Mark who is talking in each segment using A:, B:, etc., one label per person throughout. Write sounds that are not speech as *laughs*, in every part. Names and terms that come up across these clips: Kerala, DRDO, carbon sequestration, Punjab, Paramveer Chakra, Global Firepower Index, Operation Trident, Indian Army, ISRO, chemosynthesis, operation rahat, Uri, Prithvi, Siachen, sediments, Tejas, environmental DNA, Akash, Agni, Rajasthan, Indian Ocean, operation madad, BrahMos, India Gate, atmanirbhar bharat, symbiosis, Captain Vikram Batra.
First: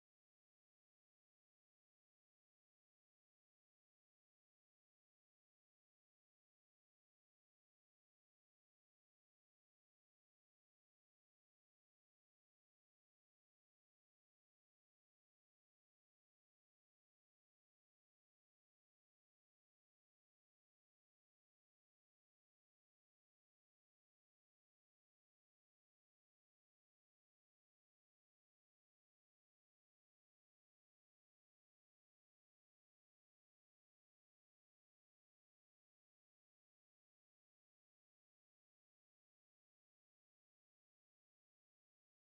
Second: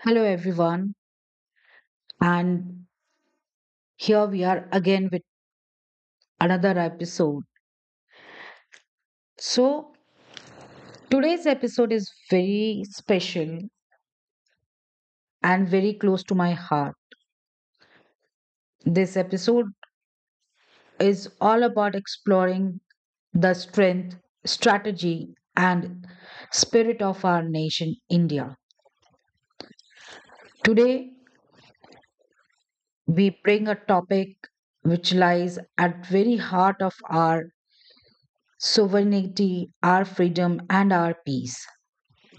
A: Hello, everyone, and here we are again with another episode. So today's episode is very special and very close to my heart. This episode is all about exploring the strength, strategy, and spirit of our nation, India. Today, we bring a topic which lies at very heart of our sovereignty, our freedom, and our peace.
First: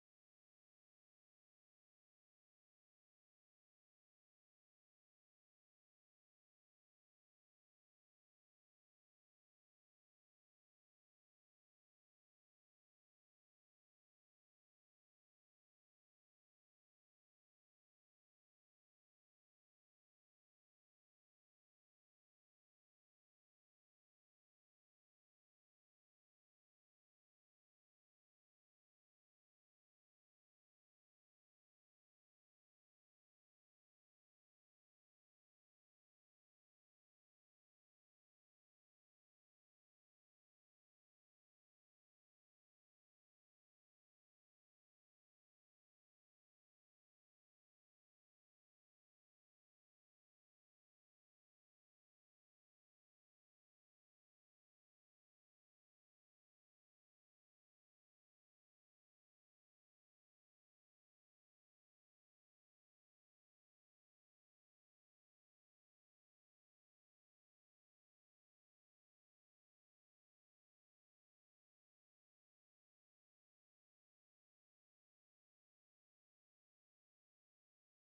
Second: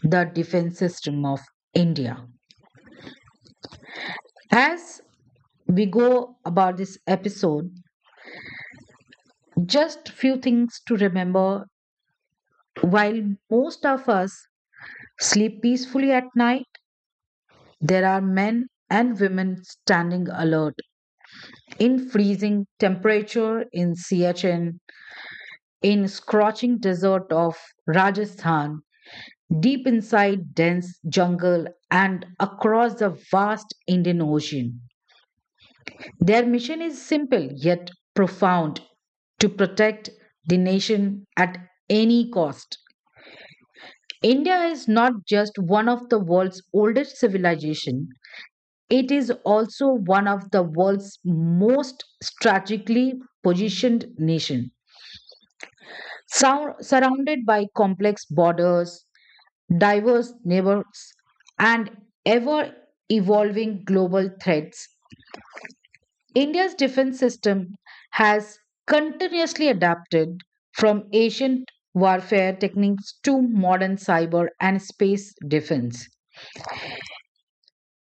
A: The defense system of India. As we go about this episode, just few things to remember. While most of us sleep peacefully at night, there are men and women standing alert in freezing temperature in Siachen, in scorching desert of Rajasthan, deep inside dense jungle and across the vast Indian Ocean. Their mission is simple yet profound to protect the nation at any cost. India is not just one of the world's oldest civilizations; it is also one of the world's most strategically positioned nation. Surrounded by complex borders, diverse neighbors, and ever evolving global threats, India's defense system has continuously adapted from ancient warfare techniques to modern cyber and space defense.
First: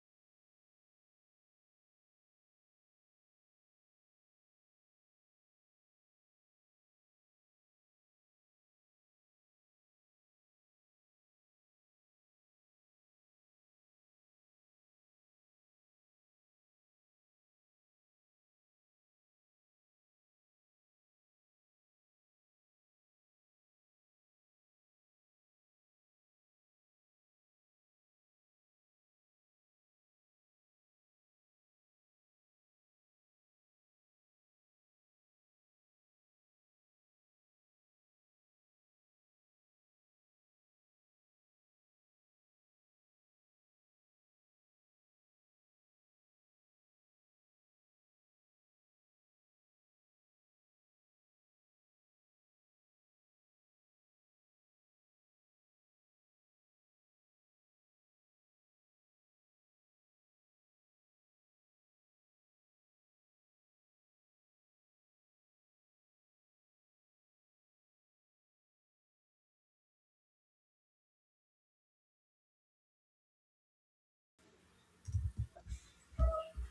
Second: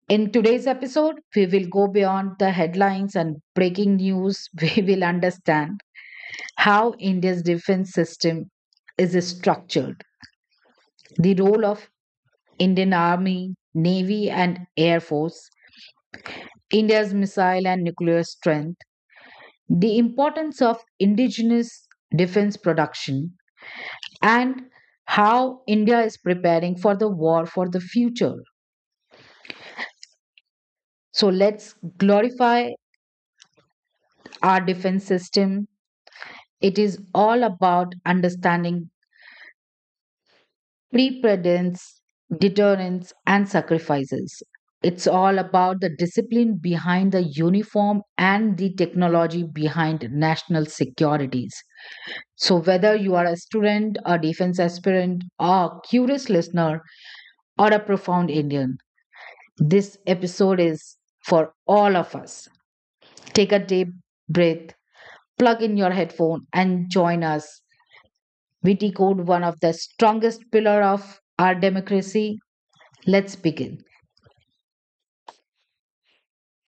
A: In today's episode, we will go beyond the headlines and breaking news. *laughs* We will understand how India's defense system is structured, the role of Indian Army, Navy, and Air Force, India's missile and nuclear strength, the importance of indigenous defense production, and how India is preparing for the war for the future. So let's glorify our defense system. It is all about understanding preparedness, deterrence, and sacrifices. It's all about the discipline behind the uniform and the technology behind national securities. So, whether you are a student, a defense aspirant, or a curious listener, or a profound Indian. This episode is for all of us. Take a deep breath, plug in your headphone, and join us. We decode one of the strongest pillar of our democracy. Let's begin.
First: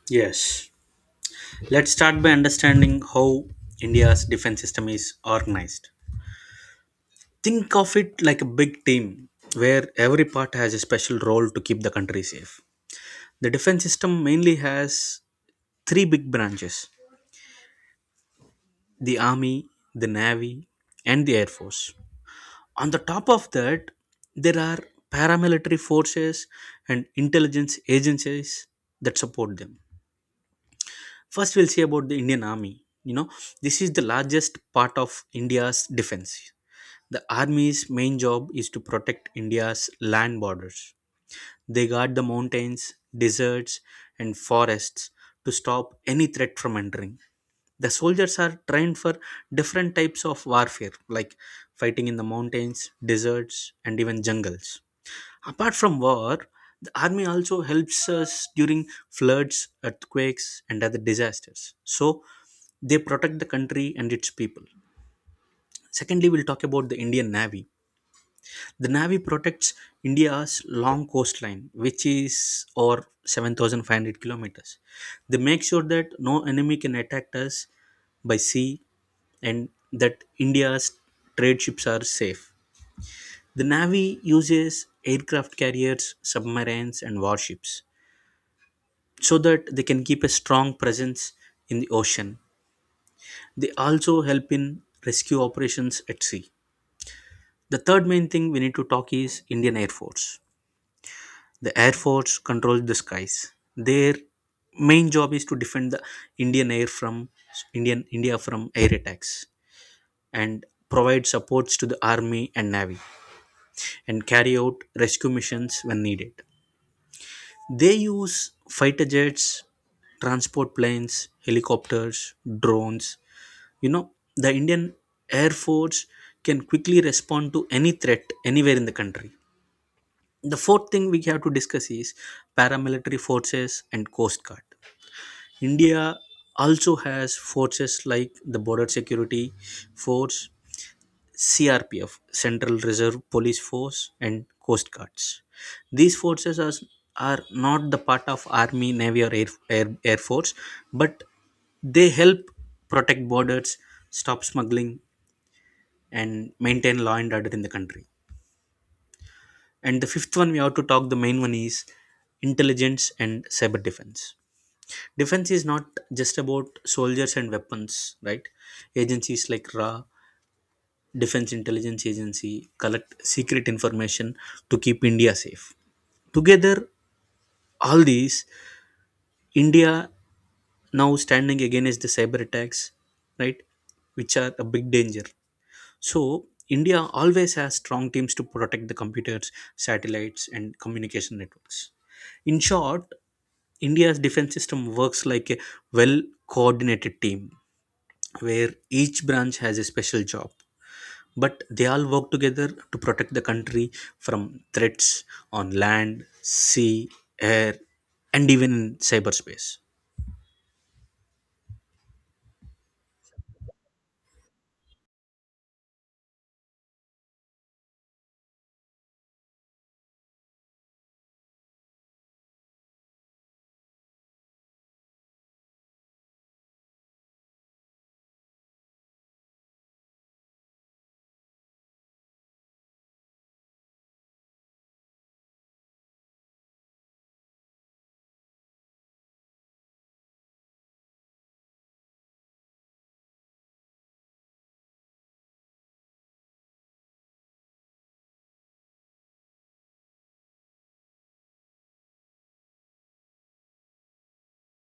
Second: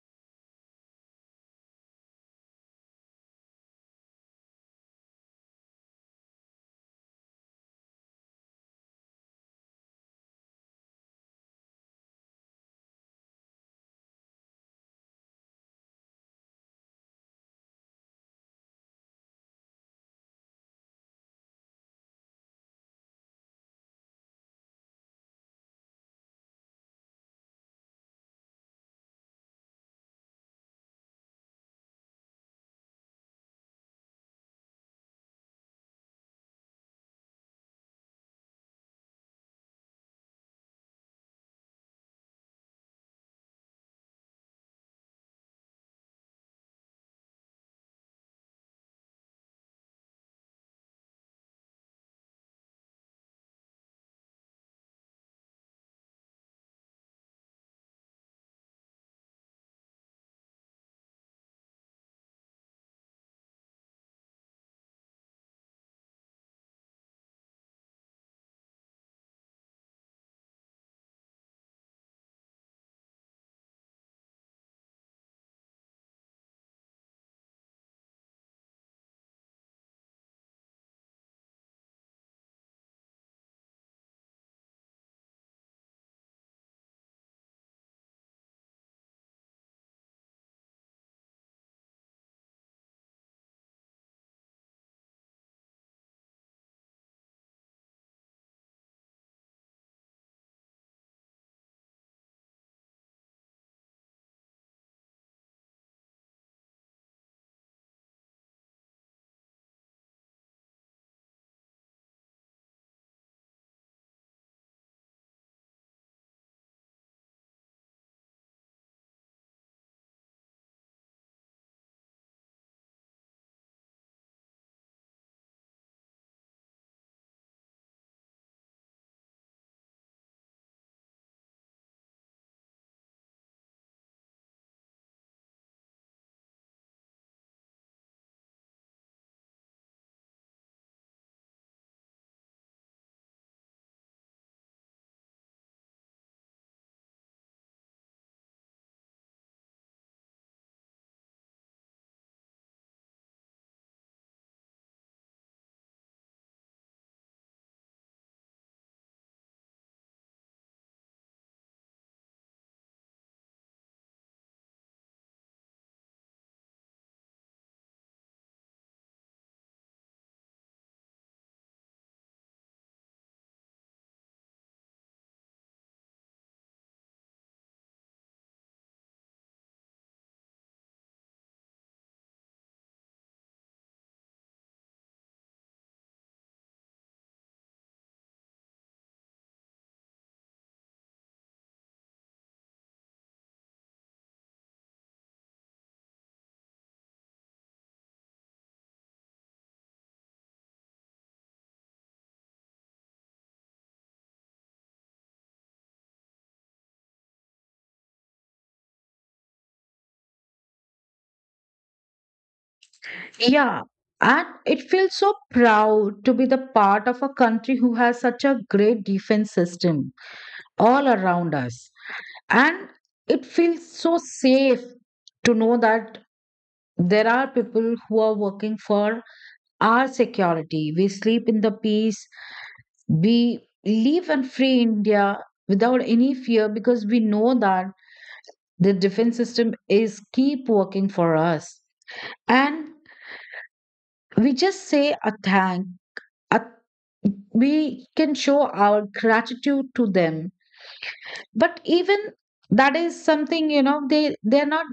B: Yes. Let's start by understanding how India's defense system is organized. Think of it like a big team where every part has a special role to keep the country safe. The defense system mainly has three big branches: the army, the navy, and the air force. On the top of that, there are paramilitary forces and intelligence agencies that support them. First, we'll see about the Indian Army. You know, this is the largest part of India's defense. The Army's main job is to protect India's land borders. They guard the mountains, deserts, and forests to stop any threat from entering. The soldiers are trained for different types of warfare, like fighting in the mountains, deserts, and even jungles. Apart from war, the army also helps us during floods, earthquakes, and other disasters. So they protect the country and its people. Secondly, we'll talk about the Indian Navy. The Navy protects India's long coastline, which is over 7,500 kilometers. They make sure that no enemy can attack us by sea and that India's trade ships are safe. The Navy uses aircraft carriers, submarines, and warships, so that they can keep a strong presence in the ocean. They also help in rescue operations at sea. The third main thing we need to talk is Indian Air Force. The Air Force controls the skies. Their main job is to defend the Indian air from India from air attacks and provide supports to the army and navy and carry out rescue missions when needed. They use fighter jets, transport planes, helicopters, drones. You know, the Indian Air Force can quickly respond to any threat anywhere in the country. The fourth thing we have to discuss is paramilitary forces and coast guard. India also has forces like the Border Security Force, CRPF, Central Reserve Police Force, and coast guards. These forces are not the part of army, navy, or air force, but they help protect borders, stop smuggling, and maintain law and order in the country. And the fifth one we have to talk, the main one, is intelligence and cyber defense. Defense is not just about soldiers and weapons, right? Agencies like RA, Defense Intelligence Agency, collect secret information to keep India safe. Together, all these, India now standing against the cyber attacks, right? Which are a big danger. So, India always has strong teams to protect the computers, satellites, and communication networks. In short, India's defense system works like a well coordinated team where each branch has a special job. But they all work together to protect the country from threats on land, sea, air, and even in cyberspace.
A: Yeah, and it feels so proud to be the part of a country who has such a great defense system all around us. And it feels so safe to know that there are people who are working for our security. We sleep in the peace. We live in free India without any fear because we know that the defense system is keep working for us. And we just say a thank. A, we can show our gratitude to them. But even that is something, you know, they're not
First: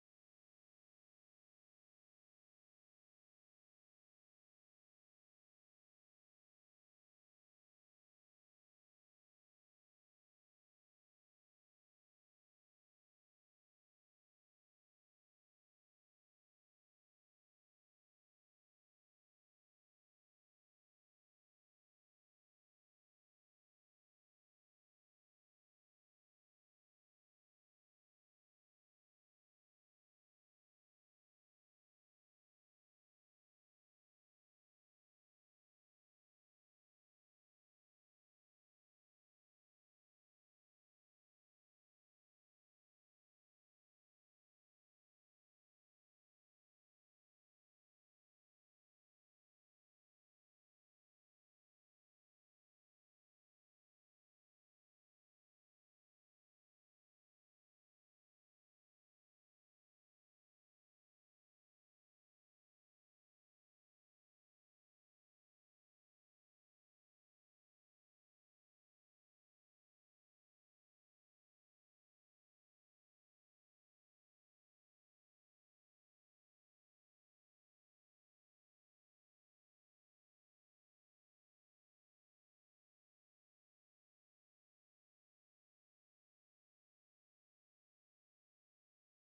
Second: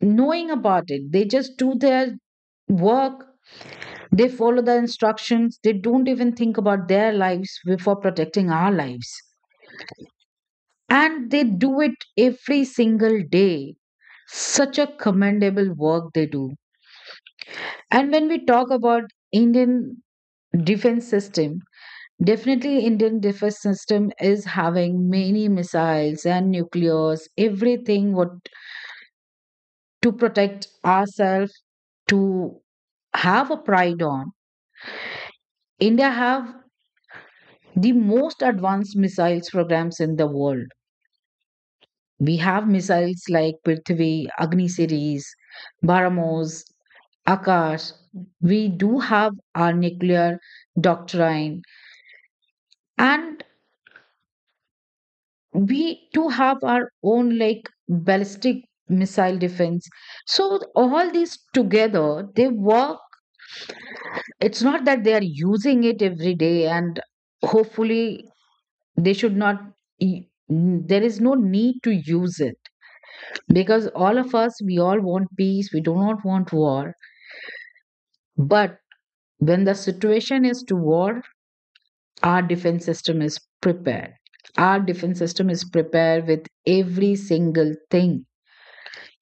A: knowing about it. They just do their work. They follow the instructions. They don't even think about their lives before protecting our lives. And they do it every single day. Such a commendable work they do. And when we talk about Indian defense system, definitely Indian defense system is having many missiles and nuclears, everything what to protect ourselves, to have a pride on. India have the most advanced missiles programs in the world. We have missiles like Prithvi, Agni series, BrahMos, Akash. We do have our nuclear doctrine, and we do have our own like ballistic missile defense. So all these together, they work. It's not that they are using it every day, and hopefully they should not. There is no need to use it because all of us, we all want peace. We do not want war. But when the situation is to war, our defense system is prepared. Our defense system is prepared with every single thing.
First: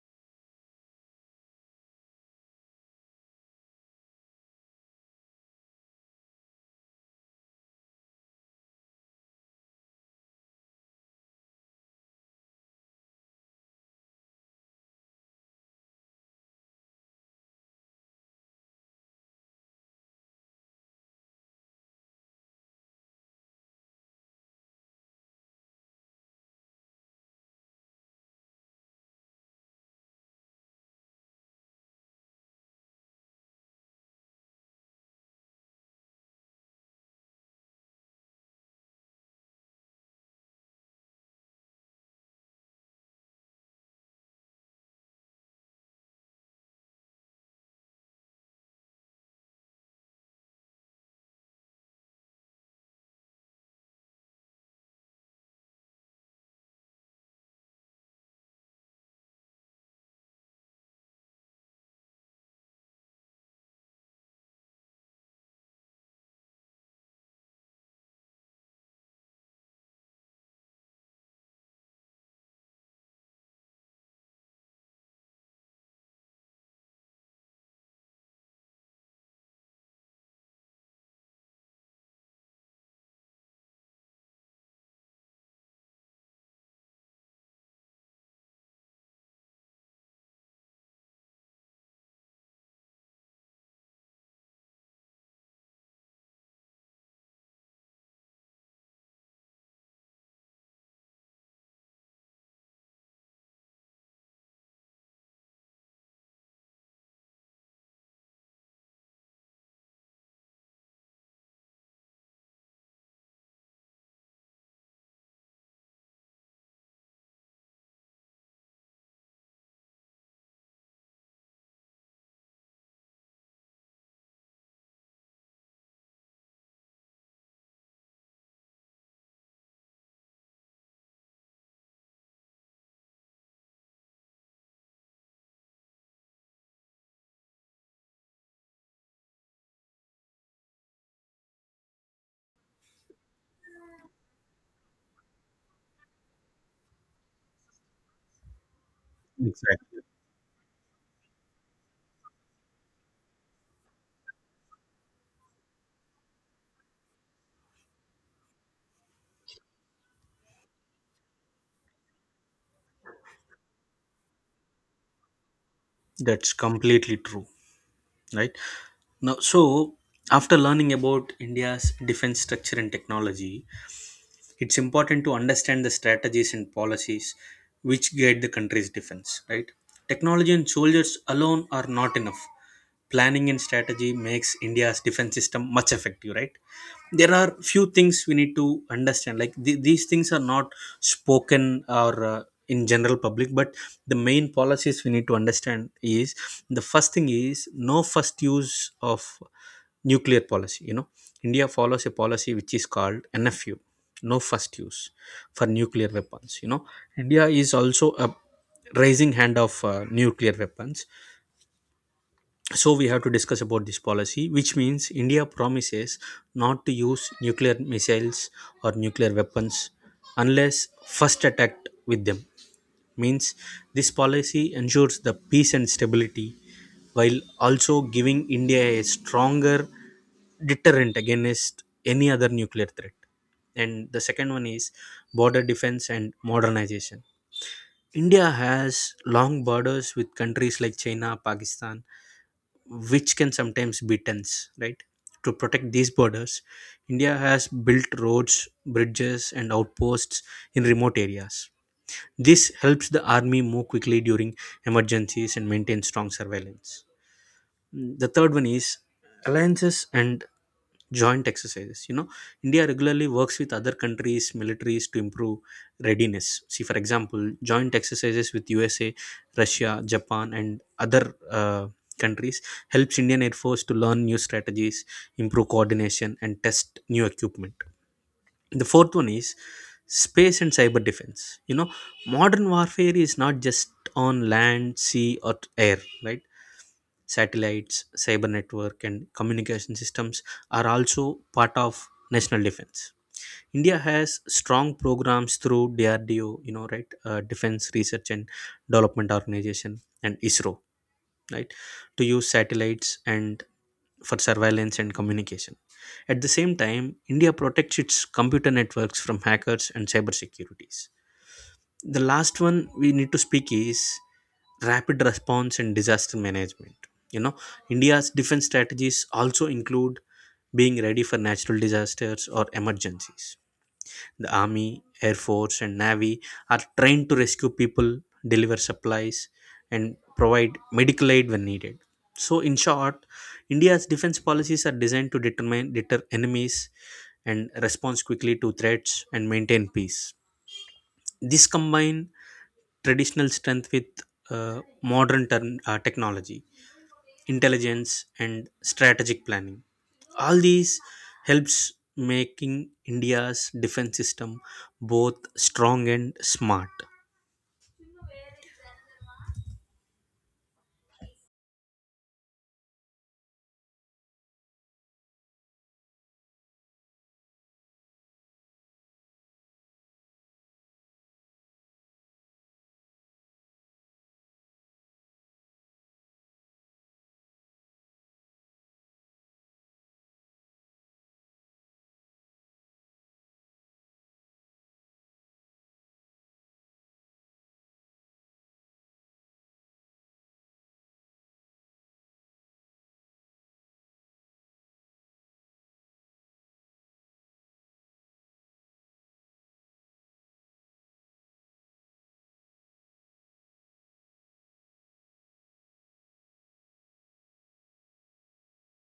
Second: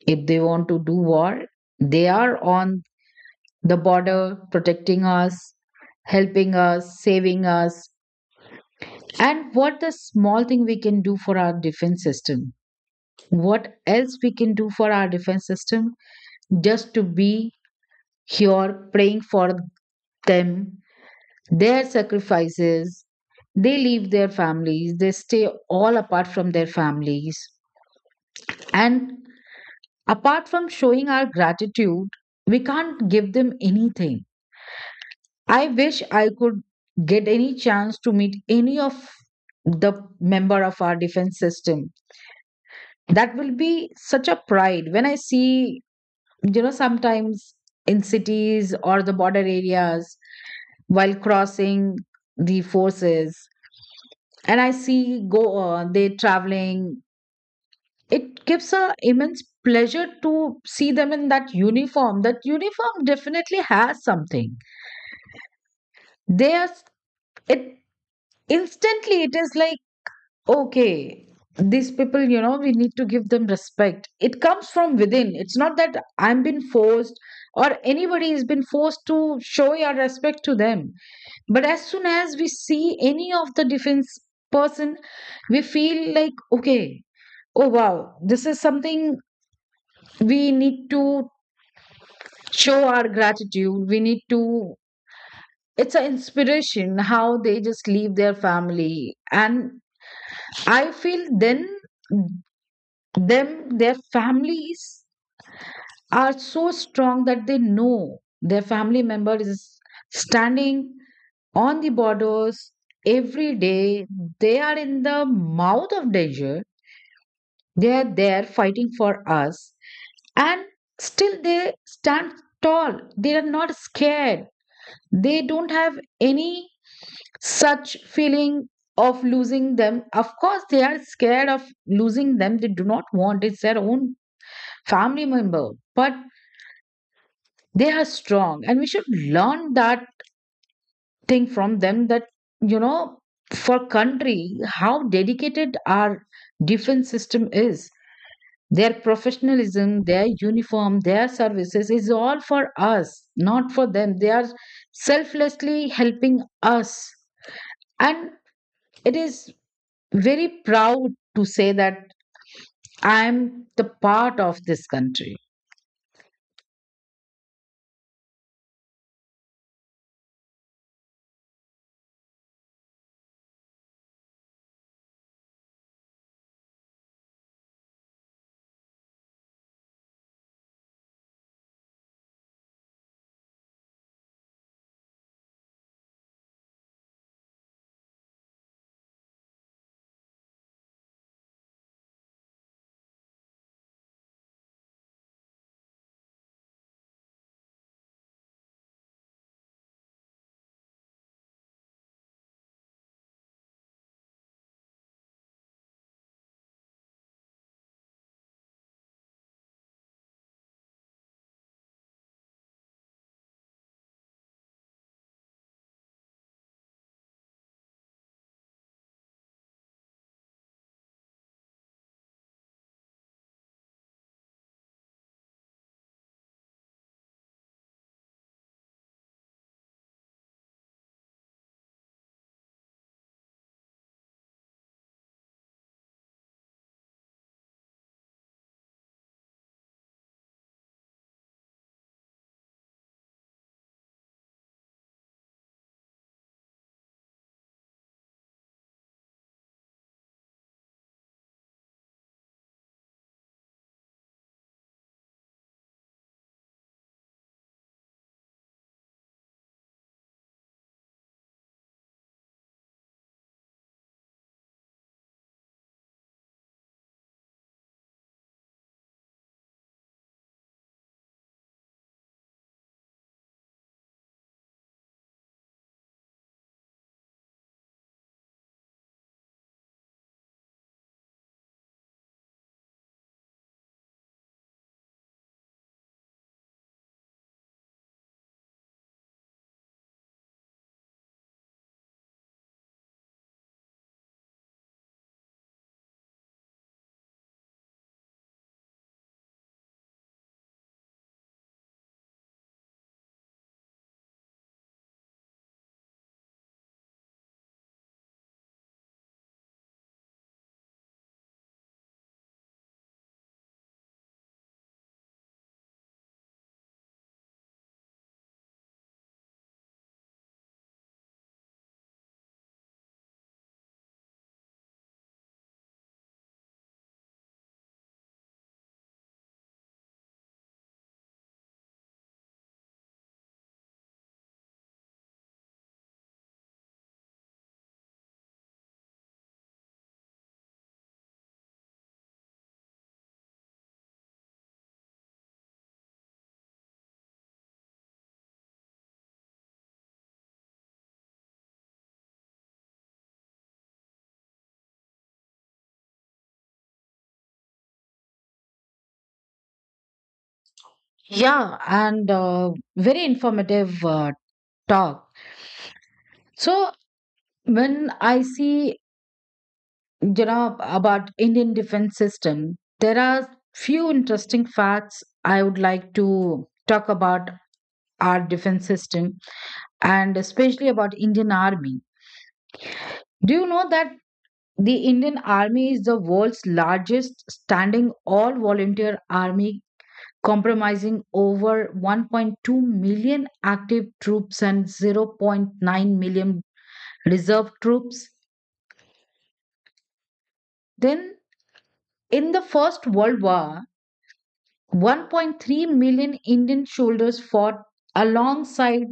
A: If they want to do war, they are on the border protecting us, helping us, saving us. And what the small thing we can do for our defense system? What else we can do for our defense system? Just to be here praying for them. Their sacrifices, they leave their families, they stay all apart from their families. And apart from showing our gratitude, we can't give them anything. I wish I could get any chance to meet any of the member of our defense system. That will be such a pride when I see, you know, sometimes in cities or the border areas while crossing the forces, and I see go they traveling. It gives a immense pleasure to see them in that uniform. That uniform definitely has something. They are s- it instantly. It is like okay, these people, you know, we need to give them respect. It comes from within. It's not that I'm been forced or anybody has been forced to show your respect to them. But as soon as we see any of the defense person, we feel like okay, oh wow, this is something we need to. Show our gratitude, we need to. It's an inspiration how they just leave their family. And I feel then them, their families are so strong that they know their family member is standing on the borders every day. They are in the mouth of danger. They are there fighting for us. And still they stand tall. They are not scared. They don't have any such feeling of losing them. Of course they are scared of losing them. They do not want. It's their own family member. But they are strong, and we should learn that thing from them, that, you know, for country, how dedicated our defense system is. Their
B: Exactly.
A: professionalism, their uniform, their services is all for us, not for them. They are selflessly helping us. And it is very proud to say that I am the part of this country.
B: That's completely true. Right, now, so after learning about India's defense structure and technology, it's important to understand the strategies and policies which guide the country's defense, right? Technology and soldiers alone are not enough. Planning and strategy makes India's defense system much effective, right? There are few things we need to understand, like these things are not spoken or in general public, but the main policies we need to understand is the first thing is no first use of nuclear policy. You know, India follows a policy which is called NFU, no first use, for nuclear weapons. You know, India is also a raising hand of nuclear weapons, so we have to discuss about this policy, which means India promises not to use nuclear missiles or nuclear weapons unless first attacked with them. Means this policy ensures the peace and stability while also giving India a stronger deterrent against any other nuclear threat. And the second one is border defense and modernization. India has long borders with countries like China, Pakistan, which can sometimes be tense, right? To protect these borders, India has built roads, bridges, and outposts in remote areas. This helps the army move quickly during emergencies and maintain strong surveillance. The third one is alliances and joint exercises. You know, India regularly works with other countries' militaries to improve readiness. See, for example, joint exercises with USA, Russia, Japan, and other countries helps Indian Air Force to learn new strategies, improve coordination, and test new equipment. The fourth one is space and cyber defense. You know, modern warfare is not just on land, sea, or air, right? Satellites, cyber network, and communication systems are also part of national defense. India has strong programs through DRDO, you know, right, Defense Research and Development Organization, and ISRO, right, to use satellites and for surveillance and communication. At the same time, India protects its computer networks from hackers and cyber securities. The last one we need to speak is rapid response and disaster management. You know, India's defense strategies also include being ready for natural disasters or emergencies. The army, air force, and navy are trained to rescue people, deliver supplies, and provide medical aid when needed. So in short, India's defense policies are designed to determine deter enemies and respond quickly to threats and maintain peace. This combine traditional strength with modern term, technology, intelligence, and strategic planning. All these helps making India's defense system both strong and smart.
A: Yeah, and very informative talk. So when I see, you know, about Indian defense system, there are few interesting facts I would like to talk about our defense system, and especially about Indian Army. Do you know that the Indian Army is the world's largest standing all-volunteer army comprising over 1.2 million active troops and zero point 0.9 million reserve troops? Then in the First World War, 1.3 million Indian soldiers fought alongside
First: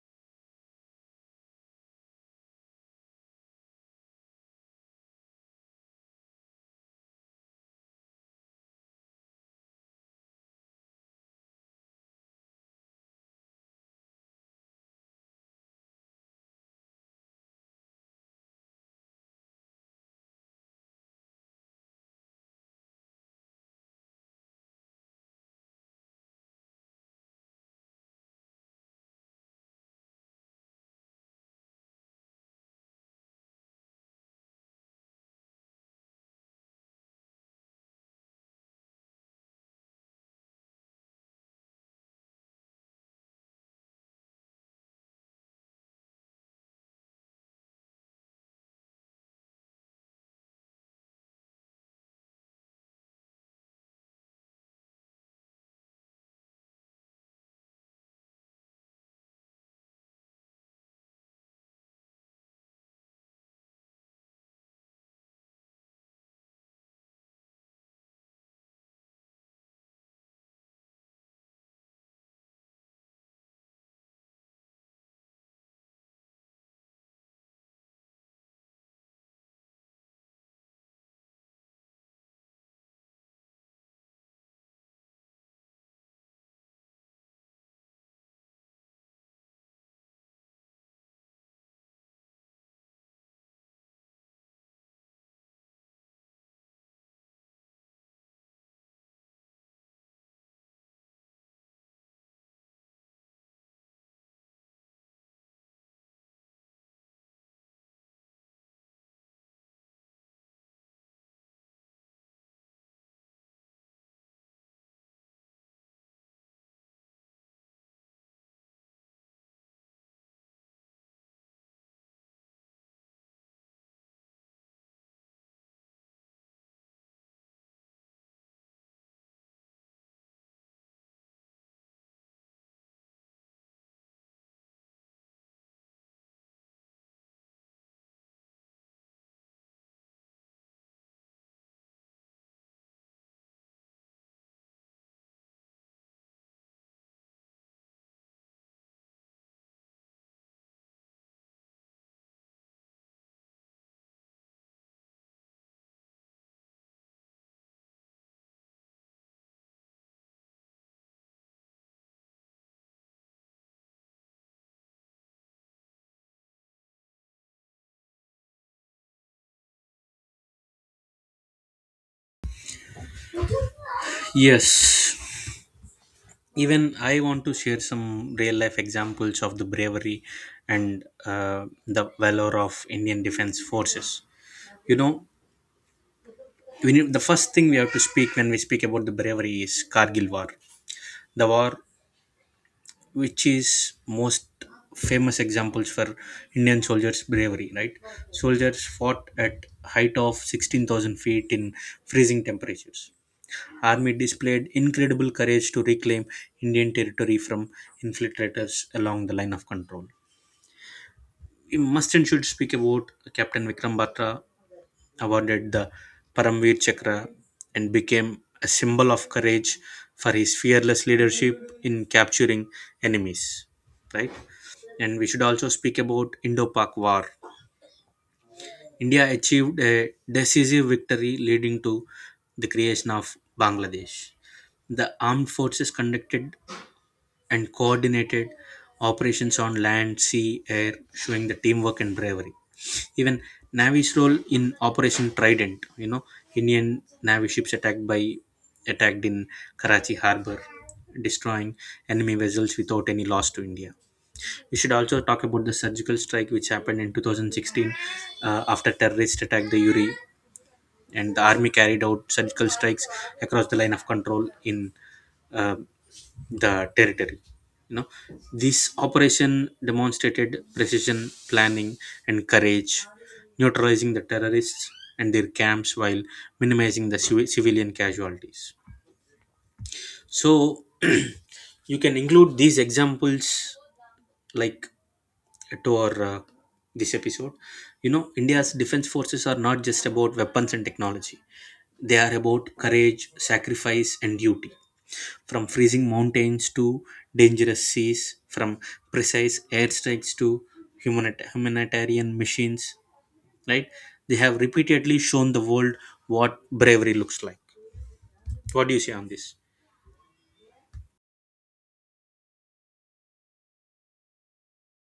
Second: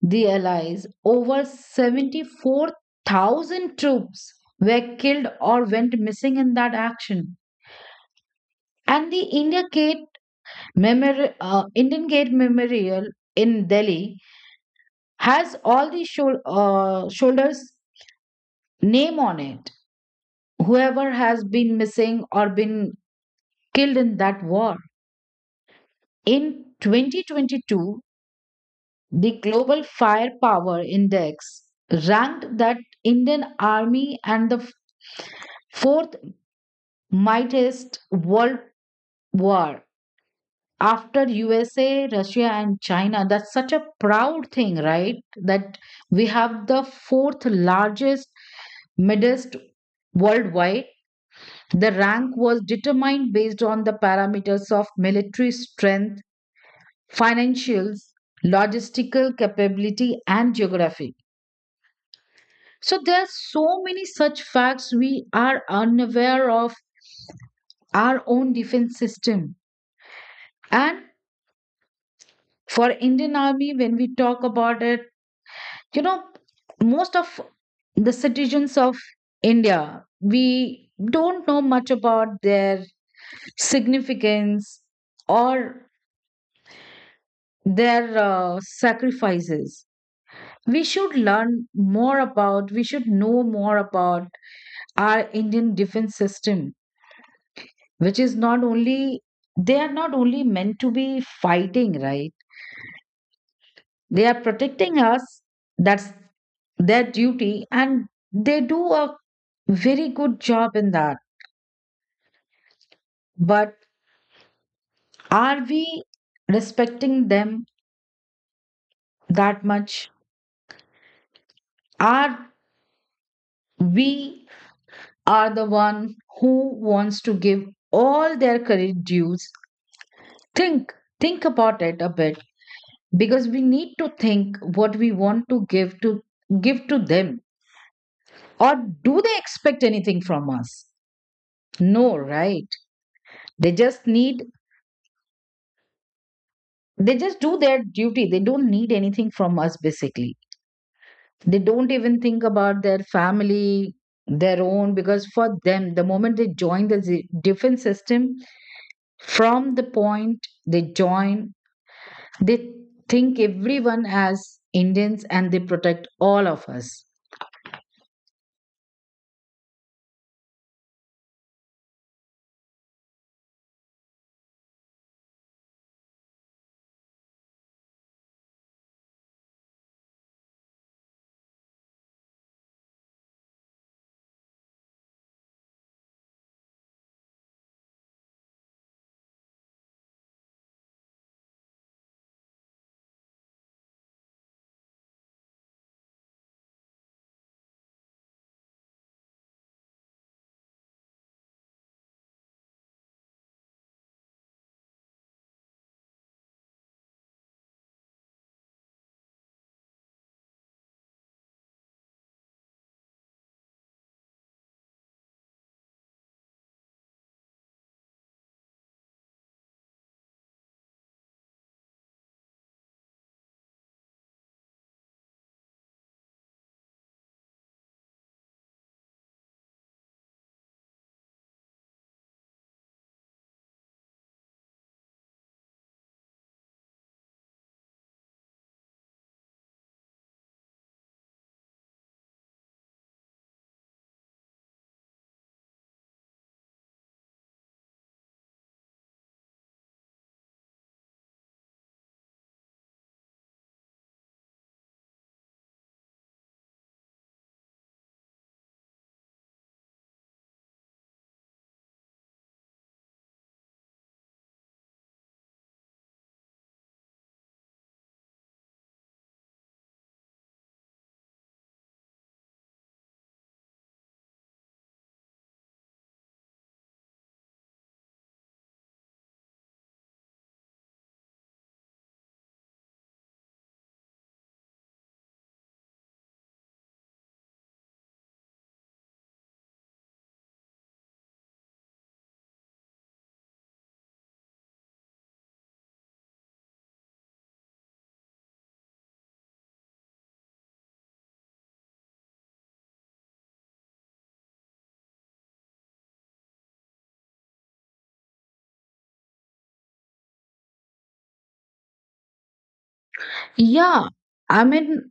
A: the Allies. Over 74,000 troops were killed or went missing in that action. And the Indian Gate Memorial in Delhi has all the soldiers' name on it. Whoever has been missing or been killed in that war. In 2022, the Global Firepower Index ranked that Indian Army and the fourth mightiest world war after USA, Russia, and China. That's such a proud thing, right? That we have the fourth largest midst worldwide. The rank was determined based on the parameters of military strength, financials, logistical capability, and geography. So there are so many such facts we are unaware of our own defense system. And for Indian Army, when we talk about it, you know, most of the citizens of India, we don't know much about their significance or their sacrifices. We should learn more about, we should know more about our Indian defense system, which is not only, they are not only meant to be fighting, right? They are protecting us. That's their duty, and they do a very good job in that. But are we respecting them that much? Are we are the one who wants to give all their credit dues? think think about it a bit, because we need to think what we want to give to give to them. Or do they expect anything from us? No, right? They just need, they just do their duty. They don't need anything from us, basically. They don't even think about their family, their own, because for them the moment they join the defense system, from the point they join, they think everyone as Indians, and they protect all of us.
B: Yes, even I want to share some real life examples of the bravery and uh, the valor of Indian defense forces. You know, the first thing we have to speak when we speak about the bravery is Kargil War, the war which is most famous examples for Indian soldiers' bravery, right? Soldiers fought at height of 16,000 feet in freezing temperatures. Army displayed incredible courage to reclaim Indian territory from infiltrators along the line of control. We must and should speak about Captain Vikram Batra, awarded the Paramveer Chakra and became a symbol of courage for his fearless leadership in capturing enemies, right? And we should also speak about Indo-Pak War. India achieved a decisive victory leading to the creation of Bangladesh. The armed forces conducted and coordinated operations on land, sea, air, showing the teamwork and bravery. Even Navy's role in Operation Trident, you know, Indian Navy ships attacked in Karachi harbor, destroying enemy vessels without any loss to India. We should also talk about the surgical strike which happened in 2016 after terrorist attack the Uri, and the army carried out surgical strikes across the line of control in uh, the territory. You know, this operation demonstrated precision, planning, and courage, neutralizing the terrorists and their camps while minimizing the civilian casualties. So *clears throat* you can include these examples, like, to our this episode. You know, India's defense forces are not just about weapons and technology. They are about courage, sacrifice, and duty. From freezing mountains to dangerous seas, from precise airstrikes to humanitarian machines, right, they have repeatedly shown the world what bravery looks like. What do you say on this?
A: Yeah, I mean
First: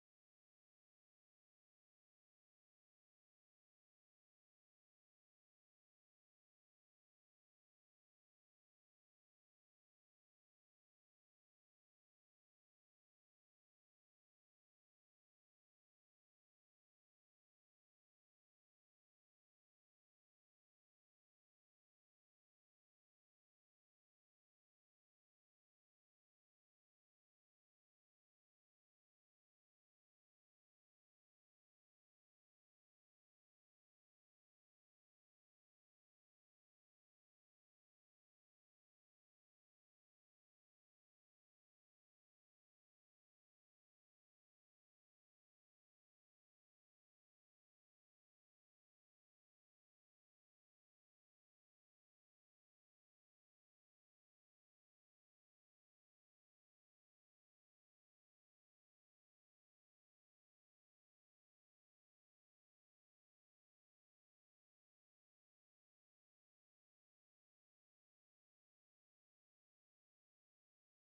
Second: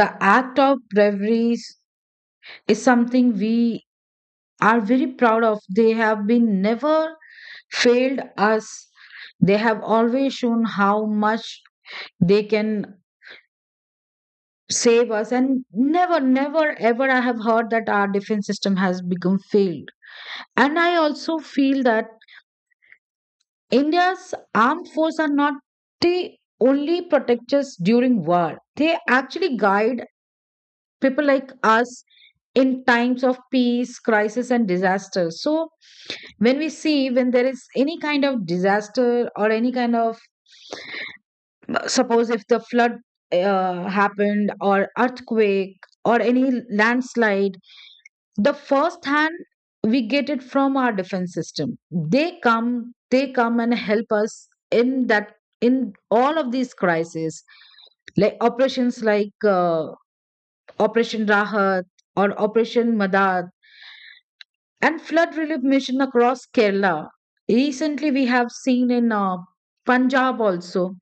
A: the act of bravery is something we are very proud of. They have been never failed us. They have always shown how much they can save us. And never, never ever I have heard that our defense system has become failed. And I also feel that India's armed force are not the only protectors during war. They actually guide people like us in times of peace crisis and disaster. So when we see, when there is any kind of disaster or any kind of, suppose if the flood happened or earthquake or any landslide, the first hand we get it from our defense system. They come and help us in that, in all of these crises. Like operations like Operation Rahat or Operation Madad and flood relief mission across Kerala. Recently, we have seen in Punjab also.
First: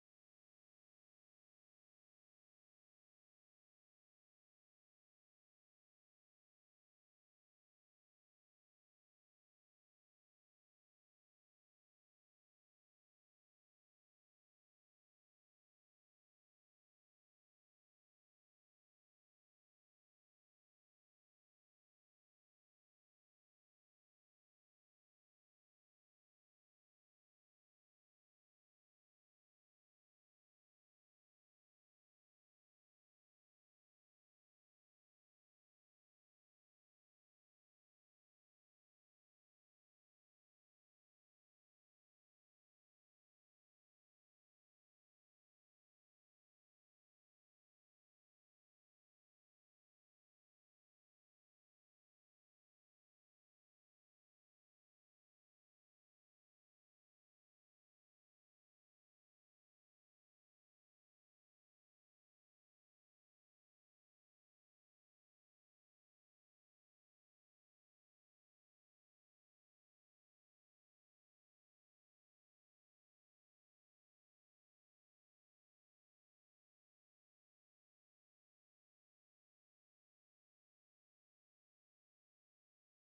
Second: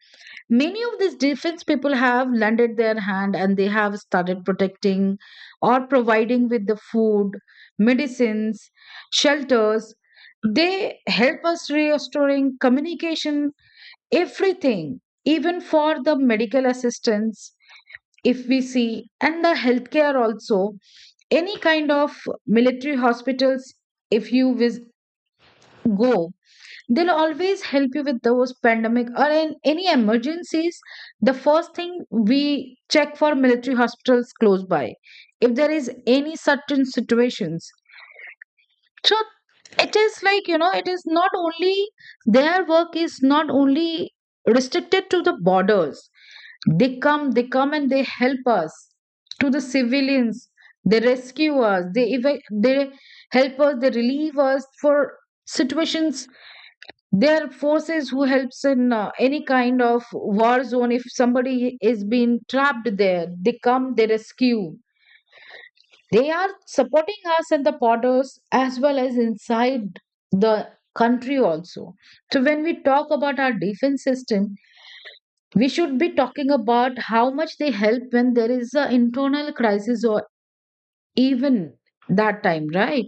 A: Many of these defense people have lended their hand, and they have started protecting or providing with the food, medicines, shelters. They help us restoring communication, everything. Even for the medical assistance if we see, and the healthcare also, any kind of military hospitals, if you go, they'll always help you with those pandemic or in any emergencies. The first thing we check for military hospitals close by if there is any certain situations. So it is like, you know, it is not only, their work is not only restricted to the borders. They come and they help us to the civilians. They rescue us. They help us. They relieve us for situations. There are forces who helps in any kind of war zone. If somebody is being trapped there, they come. They rescue. They are supporting us at the borders as well as inside the country also. So when we talk about our defense system, we should be talking about how much they help when there is an internal crisis or even that time, right?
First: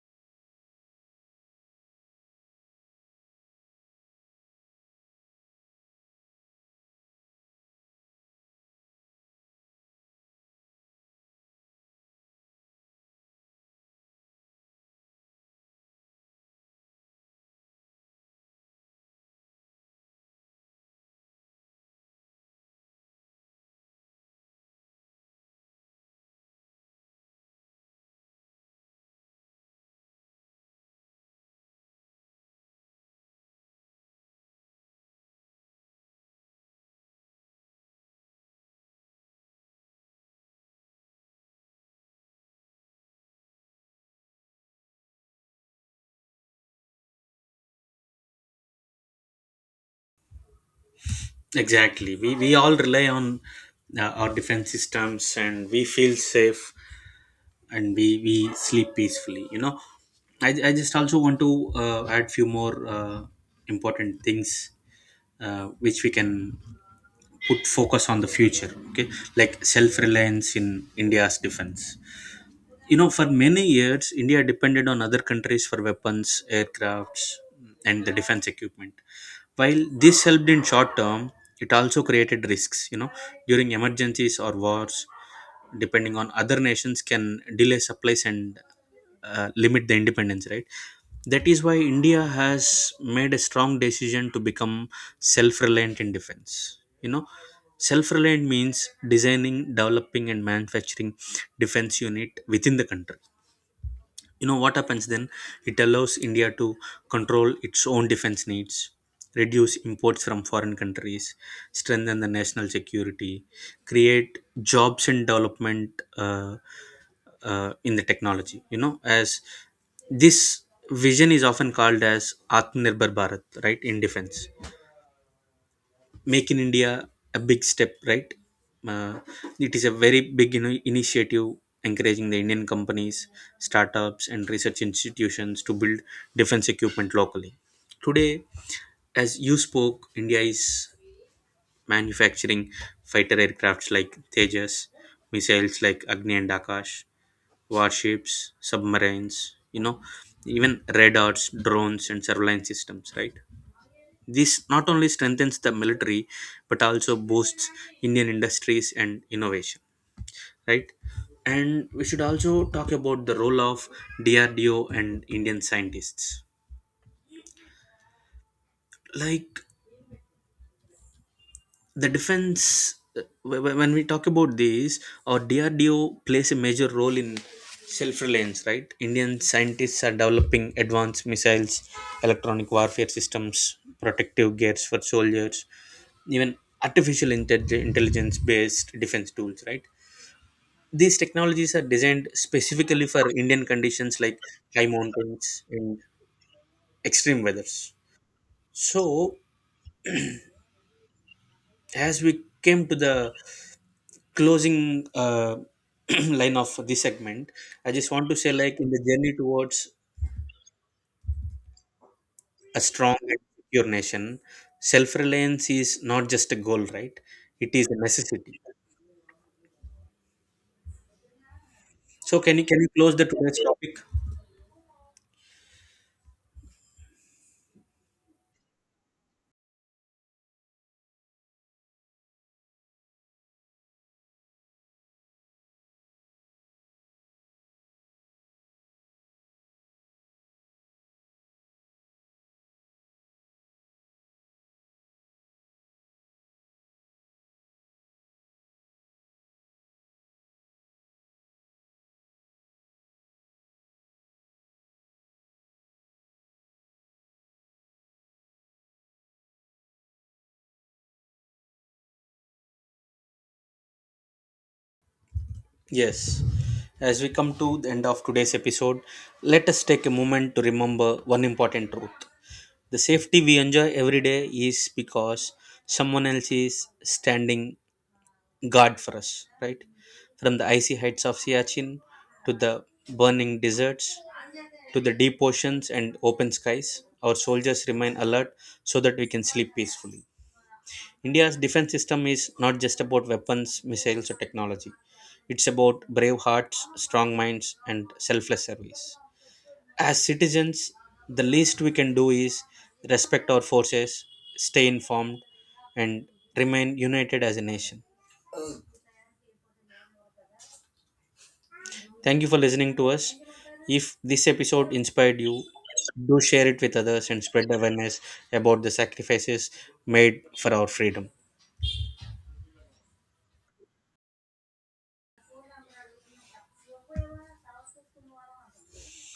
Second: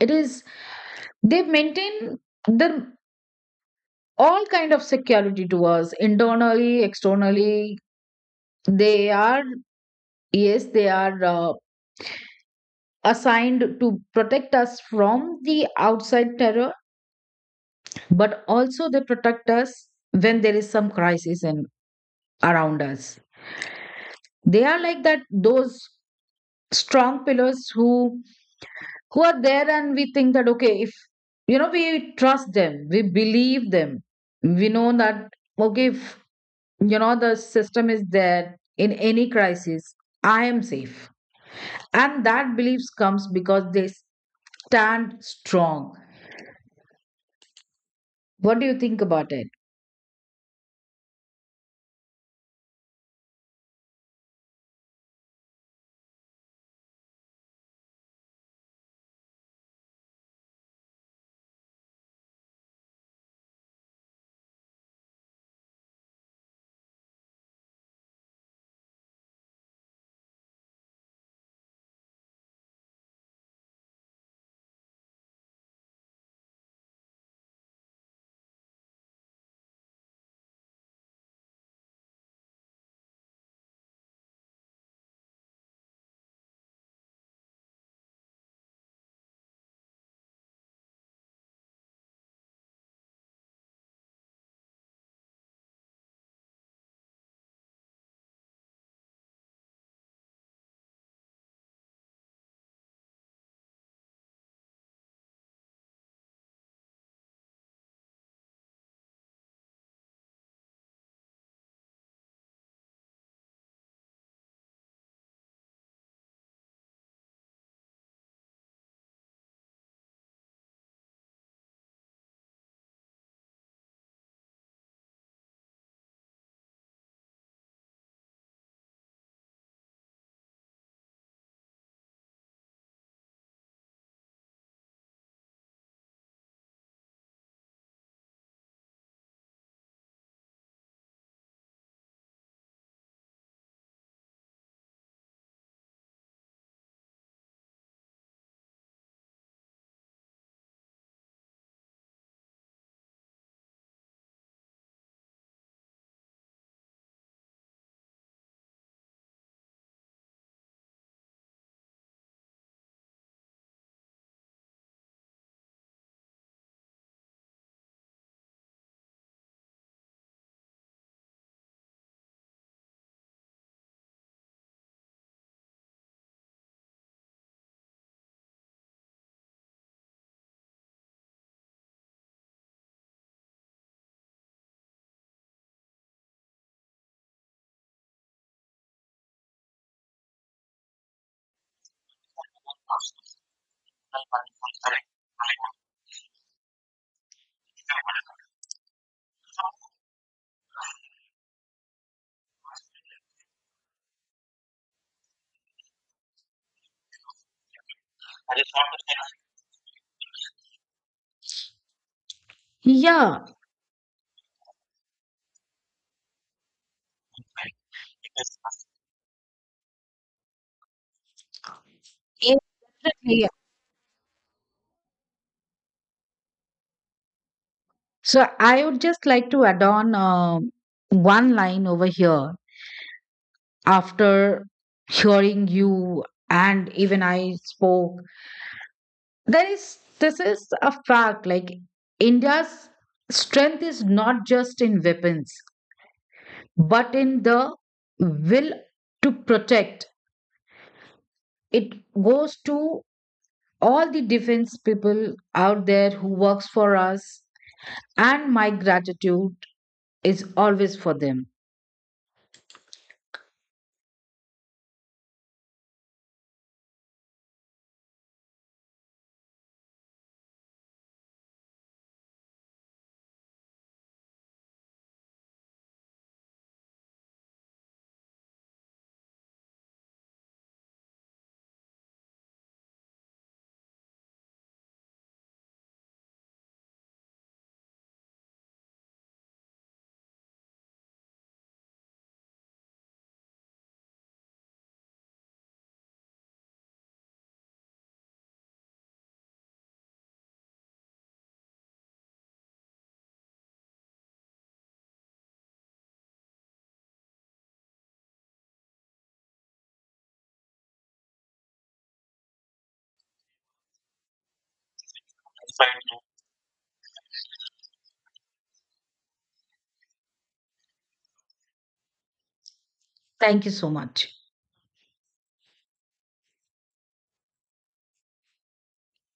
A: It is they maintain the all kind of security to us internally, externally. They are, yes, they are assigned to protect us from the outside terror, but also they protect us when there is some crisis in around us. They are like that those strong pillars who are there, and we think that, okay, if, you know, we trust them, we believe them. We know that okay, if, you know, the system is there in any crisis, I am safe. And that beliefs comes because they stand strong. What do you think about it?
B: Exactly. We all rely on our defense systems and we feel safe, and we sleep peacefully. You know, I just also want to add few more important things, which we can put focus on the future, okay? Like self-reliance in India's defense. You know, for many years India depended on other countries for weapons, aircrafts, and the defense equipment. While this helped in short term, it also created risks. You know, during emergencies or wars, depending on other nations, can delay supplies and limit the independence. Right. That is why India has made a strong decision to become self-reliant in defense. You know, self-reliant means designing, developing, and manufacturing defense unit within the country. You know what happens then? It allows India to control its own defense needs, reduce imports from foreign countries, strengthen the national security, create jobs and development uh, in the technology. You know, as this vision is often called as Atmanirbhar Bharat, right, in defense, Make in India, a big step, right? uh, it is a very big, you know, initiative, encouraging the Indian companies, startups, and research institutions to build defense equipment locally. Today, as you spoke, India is manufacturing fighter aircrafts like Tejas, missiles like Agni and Akash, warships, submarines, you know, even radars, drones, and surveillance systems, right? This not only strengthens the military but also boosts Indian industries and innovation, right? And we should also talk about the role of DRDO and Indian scientists. Like the defense, when we talk about this, our DRDO plays a major role in self reliance, right? Indian scientists are developing advanced missiles, electronic warfare systems, protective gears for soldiers, even artificial intelligence based defense tools, right? These technologies are designed specifically for Indian conditions like high mountains and extreme weathers. So as we came to the closing *clears throat* line of this segment, I just want to say, like, in the journey towards a strong and
A: Yeah,
B: secure nation, self-reliance is not just a goal, right? It is a necessity. So
A: it-
B: can you close the
A: definitely.
B: today's topic?
A: So I would just like to add on one line over here. After hearing you, and even I spoke, there is, this is a fact, like India's strength is not just in weapons, but in the will to protect it. Goes to all the defense people out there who works for us, and my gratitude is always for them.
B: Yes. As we come to the end of today's episode, let us take a moment to remember one important truth. The safety we enjoy every day is because someone else is standing guard for us, right? From the icy heights of Siachen to the burning deserts to the deep oceans and open skies, our soldiers remain alert so that we can sleep peacefully. India's defense system is not just about weapons, missiles, or technology. It's about brave hearts, strong minds, and selfless service. As citizens, the least we can do is respect our forces, stay informed, and remain united as a nation. Thank you for listening to us. If this episode inspired you, do share it with others and spread awareness about the sacrifices made for our freedom.
A: Thank you so much.